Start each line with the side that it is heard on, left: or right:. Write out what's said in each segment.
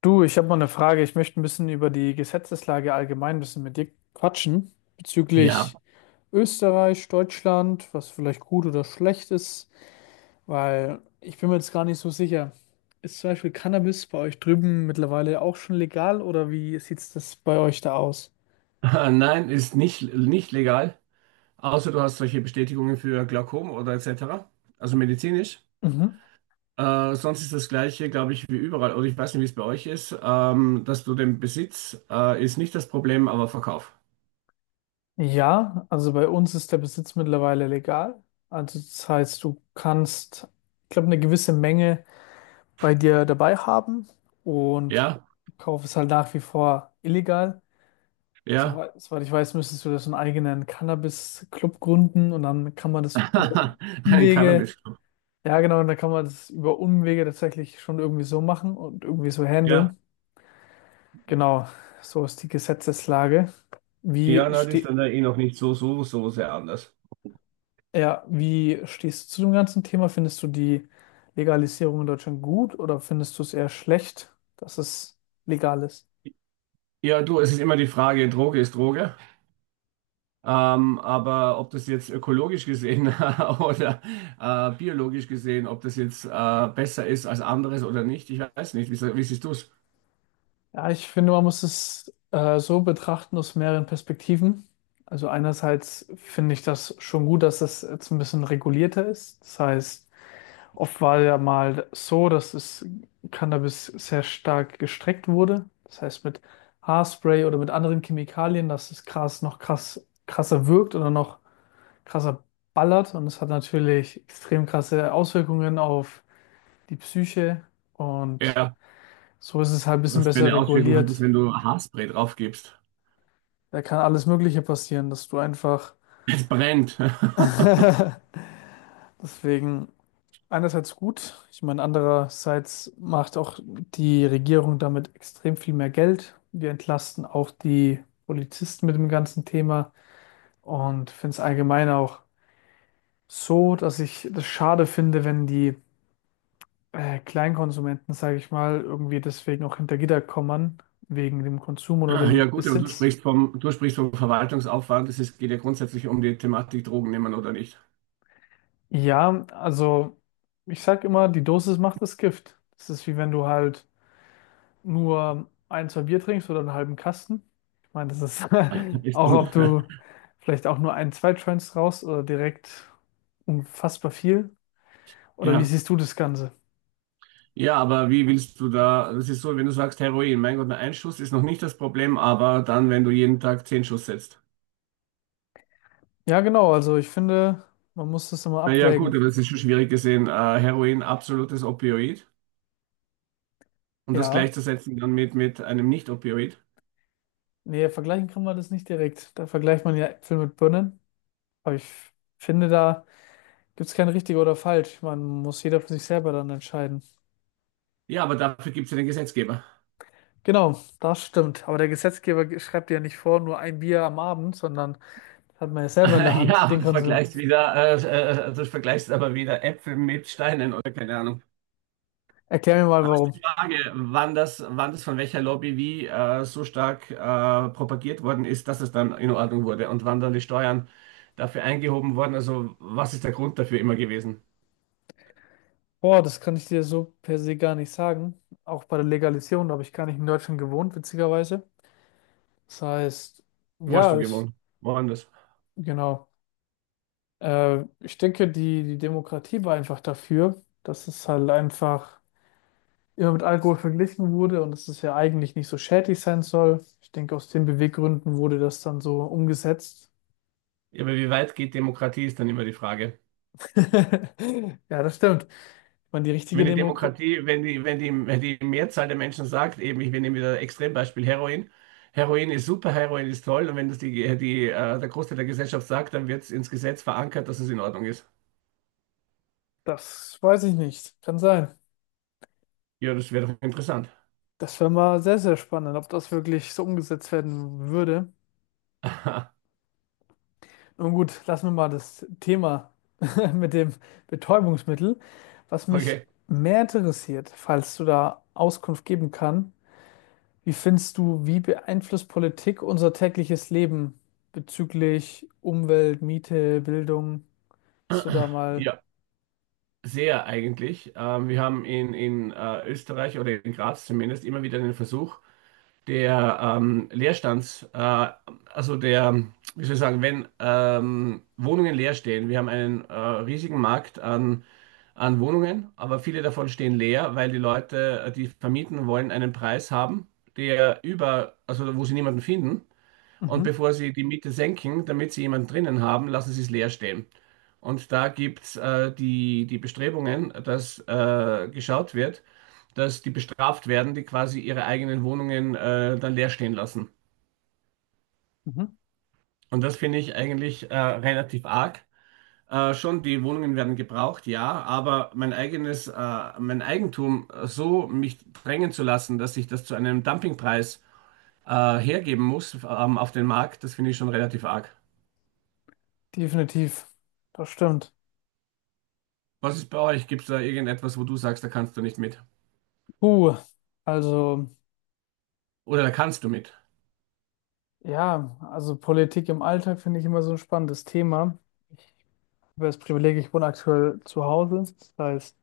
left: Du, ich habe mal eine Frage. Ich möchte ein bisschen über die Gesetzeslage allgemein ein bisschen mit dir quatschen
right: Ja,
left: bezüglich Österreich, Deutschland, was vielleicht gut oder schlecht ist, weil ich bin mir jetzt gar nicht so sicher. Ist zum Beispiel Cannabis bei euch drüben mittlerweile auch schon legal oder wie sieht das bei euch da aus?
right: nein, ist nicht, nicht legal, außer du hast solche Bestätigungen für Glaukom oder etc., also medizinisch.
left: Mhm.
right: Sonst ist das Gleiche, glaube ich, wie überall, oder ich weiß nicht, wie es bei euch ist, dass du den Besitz ist nicht das Problem, aber Verkauf.
left: Ja, also bei uns ist der Besitz mittlerweile legal. Also das heißt, du kannst, ich glaube, eine gewisse Menge bei dir dabei haben und
right: Ja,
left: Kauf ist halt nach wie vor illegal.
right: ja,
left: Soweit ich weiß, müsstest du das einen eigenen Cannabis-Club gründen und dann kann man das über
right: ein
left: Umwege,
right: Cannabis.
left: ja genau, und dann kann man das über Umwege tatsächlich schon irgendwie so machen und irgendwie so
right: Ja,
left: handeln. Genau, so ist die Gesetzeslage. Wie
right: ja, na, das ist
left: ste
right: dann da eh noch nicht so, so, so sehr anders.
left: ja, wie stehst du zu dem ganzen Thema? Findest du die Legalisierung in Deutschland gut oder findest du es eher schlecht, dass es legal ist?
right: Ja, du, es ist immer die Frage, Droge ist Droge. Aber ob das jetzt ökologisch gesehen oder biologisch gesehen, ob das jetzt besser ist als anderes oder nicht, ich weiß nicht. Wie siehst du es?
left: Ja, ich finde, man muss es so betrachten aus mehreren Perspektiven. Also einerseits finde ich das schon gut, dass das jetzt ein bisschen regulierter ist. Das heißt, oft war ja mal so, dass das Cannabis sehr stark gestreckt wurde. Das heißt, mit Haarspray oder mit anderen Chemikalien, dass das Gras noch krass, krasser wirkt oder noch krasser ballert. Und es hat natürlich extrem krasse Auswirkungen auf die Psyche. Und
right: Ja,
left: so ist es halt ein bisschen
right: was für
left: besser
right: eine Auswirkung hat es,
left: reguliert.
right: wenn du Haarspray drauf gibst?
left: Da kann alles Mögliche passieren, dass du einfach.
right: Es brennt.
left: Deswegen einerseits gut, ich meine, andererseits macht auch die Regierung damit extrem viel mehr Geld. Wir entlasten auch die Polizisten mit dem ganzen Thema und finde es allgemein auch so, dass ich das schade finde, wenn die Kleinkonsumenten, sage ich mal, irgendwie deswegen auch hinter Gitter kommen, wegen dem Konsum oder
right: Ja
left: dem
right: gut, aber
left: Besitz.
right: du sprichst vom Verwaltungsaufwand. Geht ja grundsätzlich um die Thematik Drogen nehmen oder nicht.
left: Ja, also ich sag immer, die Dosis macht das Gift. Das ist wie wenn du halt nur ein, zwei Bier trinkst oder einen halben Kasten. Ich meine, das ist
right: Ist
left: auch,
right: und,
left: ob du vielleicht auch nur ein, zwei Joints raus oder direkt unfassbar viel. Oder wie
right: ja.
left: siehst du das Ganze?
right: Ja, aber wie willst du da, das ist so, wenn du sagst Heroin, mein Gott, nur ein Schuss ist noch nicht das Problem, aber dann, wenn du jeden Tag zehn Schuss setzt.
left: Ja, genau. Also ich finde, man muss das immer
right: Naja, gut,
left: abwägen.
right: aber das ist schon schwierig gesehen. Heroin, absolutes Opioid. Und das
left: Ja,
right: gleichzusetzen dann mit einem Nicht-Opioid.
left: nee, vergleichen kann man das nicht direkt. Da vergleicht man ja Äpfel mit Birnen. Aber ich finde, da gibt es kein richtig oder falsch. Man muss jeder für sich selber dann entscheiden.
right: Ja, aber dafür gibt es ja den Gesetzgeber.
left: Genau, das stimmt. Aber der Gesetzgeber schreibt dir ja nicht vor, nur ein Bier am Abend, sondern das hat man ja selber in der
right: Ja,
left: Hand,
right: aber
left: den Konsum.
right: du vergleichst aber wieder Äpfel mit Steinen oder keine Ahnung.
left: Erklär mir mal,
right: Aber es
left: warum.
right: ist die Frage, wann das von welcher Lobby wie so stark propagiert worden ist, dass es dann in Ordnung wurde und wann dann die Steuern dafür eingehoben wurden. Also, was ist der Grund dafür immer gewesen?
left: Boah, das kann ich dir so per se gar nicht sagen. Auch bei der Legalisierung, da habe ich gar nicht in Deutschland gewohnt, witzigerweise. Das heißt,
right: Wo hast du
left: ja, ich,
right: gewohnt? Woanders?
left: genau. Ich denke, die Demokratie war einfach dafür, dass es halt einfach immer mit Alkohol verglichen wurde und dass es ja eigentlich nicht so schädlich sein soll. Ich denke, aus den Beweggründen wurde das dann so umgesetzt.
right: Ja, aber wie weit geht Demokratie, ist dann immer die Frage.
left: Ja, das stimmt. Man, die richtige
right: Wenn die
left: Demokratie,
right: Demokratie, wenn die Mehrzahl der Menschen sagt, eben, ich nehme wieder Extrembeispiel Heroin, Heroin ist super, Heroin ist toll, und wenn das der Großteil der Gesellschaft sagt, dann wird es ins Gesetz verankert, dass es in Ordnung ist.
left: das weiß ich nicht. Kann sein.
right: Ja, das wäre doch interessant.
left: Das wäre mal sehr, sehr spannend, ob das wirklich so umgesetzt werden würde. Nun gut, lassen wir mal das Thema mit dem Betäubungsmittel. Was mich
right: Okay,
left: mehr interessiert, falls du da Auskunft geben kann, wie findest du, wie beeinflusst Politik unser tägliches Leben bezüglich Umwelt, Miete, Bildung? Hast du da mal
right: ja, sehr eigentlich. Wir haben in Österreich oder in Graz zumindest immer wieder den Versuch, der Leerstands, also der, wie soll ich sagen, wenn Wohnungen leer stehen, wir haben einen riesigen Markt an, an Wohnungen, aber viele davon stehen leer, weil die Leute, die vermieten wollen, einen Preis haben, also wo sie niemanden finden. Und
left: Mhm,
right: bevor sie die Miete senken, damit sie jemanden drinnen haben, lassen sie es leer stehen. Und da gibt es die Bestrebungen, dass geschaut wird, dass die bestraft werden, die quasi ihre eigenen Wohnungen dann leer stehen lassen.
left: mhm.
right: Und das finde ich eigentlich relativ arg. Schon, die Wohnungen werden gebraucht, ja, aber mein Eigentum so mich drängen zu lassen, dass ich das zu einem Dumpingpreis hergeben muss auf den Markt, das finde ich schon relativ arg.
left: Definitiv, das stimmt.
right: Was ist bei euch? Gibt es da irgendetwas, wo du sagst, da kannst du nicht mit?
left: Puh, also
right: Oder da kannst du mit?
left: ja, also Politik im Alltag finde ich immer so ein spannendes Thema. Ich habe das Privileg, ich wohne aktuell zu Hause. Das heißt,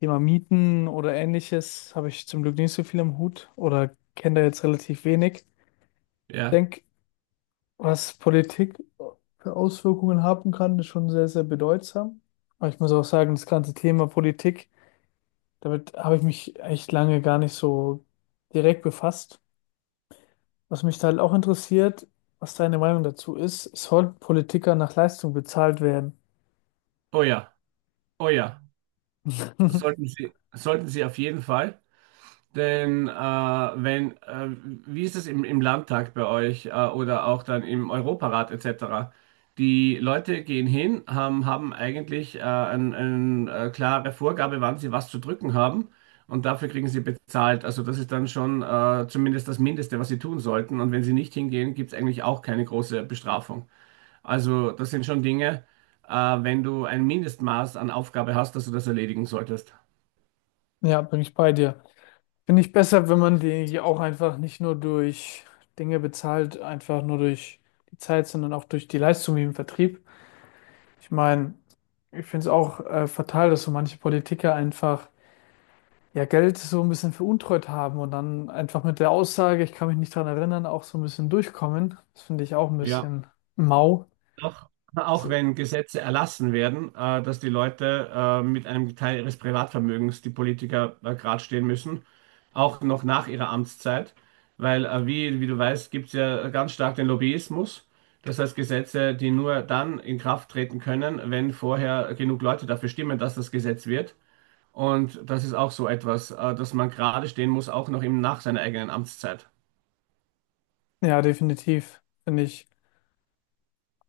left: Thema Mieten oder ähnliches habe ich zum Glück nicht so viel im Hut oder kenne da jetzt relativ wenig. Ich
right: Ja.
left: denke, was Politik für Auswirkungen haben kann, ist schon sehr, sehr bedeutsam. Aber ich muss auch sagen, das ganze Thema Politik, damit habe ich mich echt lange gar nicht so direkt befasst. Was mich da halt auch interessiert, was deine Meinung dazu ist, sollten Politiker nach Leistung bezahlt werden?
right: Oh ja, oh ja. Sollten Sie auf jeden Fall. Denn wenn, Wie ist es im Landtag bei euch oder auch dann im Europarat etc.? Die Leute gehen hin, haben eigentlich klare Vorgabe, wann sie was zu drücken haben und dafür kriegen sie bezahlt. Also das ist dann schon zumindest das Mindeste, was sie tun sollten. Und wenn sie nicht hingehen, gibt es eigentlich auch keine große Bestrafung. Also, das sind schon Dinge, wenn du ein Mindestmaß an Aufgabe hast, dass du das erledigen solltest.
left: Ja, bin ich bei dir. Finde ich besser, wenn man die auch einfach nicht nur durch Dinge bezahlt, einfach nur durch die Zeit, sondern auch durch die Leistung wie im Vertrieb. Ich meine, ich finde es auch fatal, dass so manche Politiker einfach ja Geld so ein bisschen veruntreut haben und dann einfach mit der Aussage, ich kann mich nicht daran erinnern, auch so ein bisschen durchkommen. Das finde ich auch ein
right: Ja,
left: bisschen mau.
right: auch, auch
left: So,
right: wenn Gesetze erlassen werden, dass die Leute mit einem Teil ihres Privatvermögens, die Politiker gerade stehen müssen, auch noch nach ihrer Amtszeit, weil wie du weißt, gibt es ja ganz stark den Lobbyismus. Das heißt, Gesetze, die nur dann in Kraft treten können, wenn vorher genug Leute dafür stimmen, dass das Gesetz wird. Und das ist auch so etwas, dass man gerade stehen muss, auch noch eben nach seiner eigenen Amtszeit.
left: ja, definitiv. Finde ich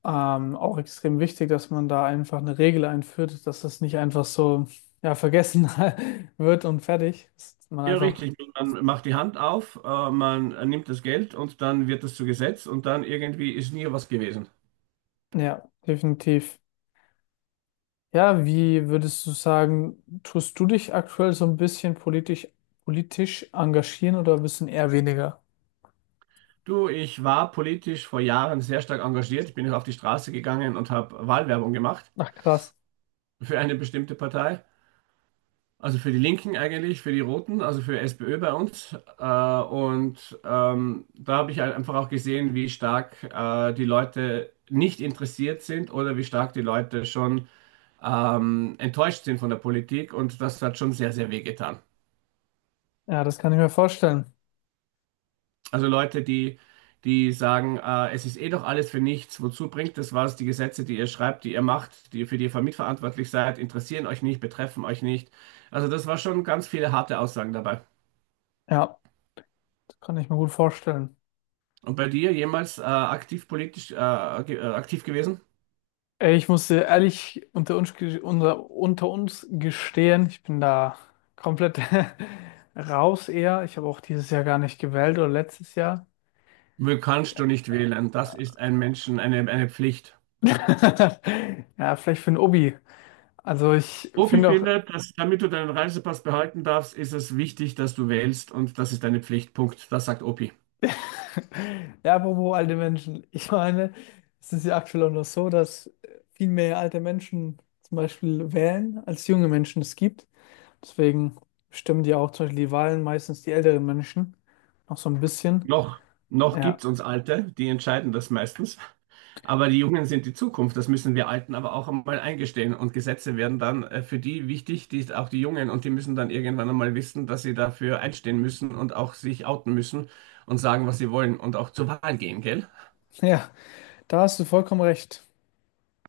left: auch extrem wichtig, dass man da einfach eine Regel einführt, dass das nicht einfach so ja, vergessen wird und fertig. Dass man
right: Ja,
left: einfach,
right: richtig. Man macht die Hand auf, man nimmt das Geld und dann wird das zu Gesetz und dann irgendwie ist nie was gewesen.
left: ja, definitiv. Ja, wie würdest du sagen, tust du dich aktuell so ein bisschen politisch, politisch engagieren oder ein bisschen eher weniger?
right: Du, ich war politisch vor Jahren sehr stark engagiert. Ich bin auf die Straße gegangen und habe Wahlwerbung gemacht
left: Ach, krass.
right: für eine bestimmte Partei. Also für die Linken eigentlich, für die Roten, also für SPÖ bei uns. Und da habe ich halt einfach auch gesehen, wie stark die Leute nicht interessiert sind oder wie stark die Leute schon enttäuscht sind von der Politik. Und das hat schon sehr, sehr wehgetan.
left: Ja, das kann ich mir vorstellen.
right: Also Leute, die, die sagen, es ist eh doch alles für nichts, wozu bringt das was? Die Gesetze, die ihr schreibt, die ihr macht, die, für die ihr mitverantwortlich seid, interessieren euch nicht, betreffen euch nicht. Also das war schon ganz viele harte Aussagen dabei.
left: Ja, das kann ich mir gut vorstellen.
right: Und bei dir jemals aktiv politisch aktiv gewesen?
left: Ey, ich muss dir ehrlich unter uns, unter, unter uns gestehen, ich bin da komplett raus eher. Ich habe auch dieses Jahr gar nicht gewählt oder letztes Jahr.
right: Will kannst du nicht wählen. Das ist ein Menschen, eine Pflicht.
left: Ja, vielleicht für ein Obi. Also ich
right: Opi
left: finde auch,
right: findet, dass damit du deinen Reisepass behalten darfst, ist es wichtig, dass du wählst und das ist deine Pflicht. Punkt. Das sagt Opi.
left: ja, apropos alte Menschen. Ich meine, es ist ja aktuell auch noch so, dass viel mehr alte Menschen zum Beispiel wählen, als junge Menschen es gibt. Deswegen stimmen die auch zum Beispiel die Wahlen meistens die älteren Menschen noch so ein bisschen.
right: Noch, noch gibt
left: Ja,
right: es uns Alte, die entscheiden das meistens. Aber die Jungen sind die Zukunft, das müssen wir Alten aber auch einmal eingestehen. Und Gesetze werden dann für die wichtig, die auch die Jungen, und die müssen dann irgendwann einmal wissen, dass sie dafür einstehen müssen und auch sich outen müssen und sagen, was sie wollen und auch zur Wahl gehen, gell?
left: ja. Da hast du vollkommen recht.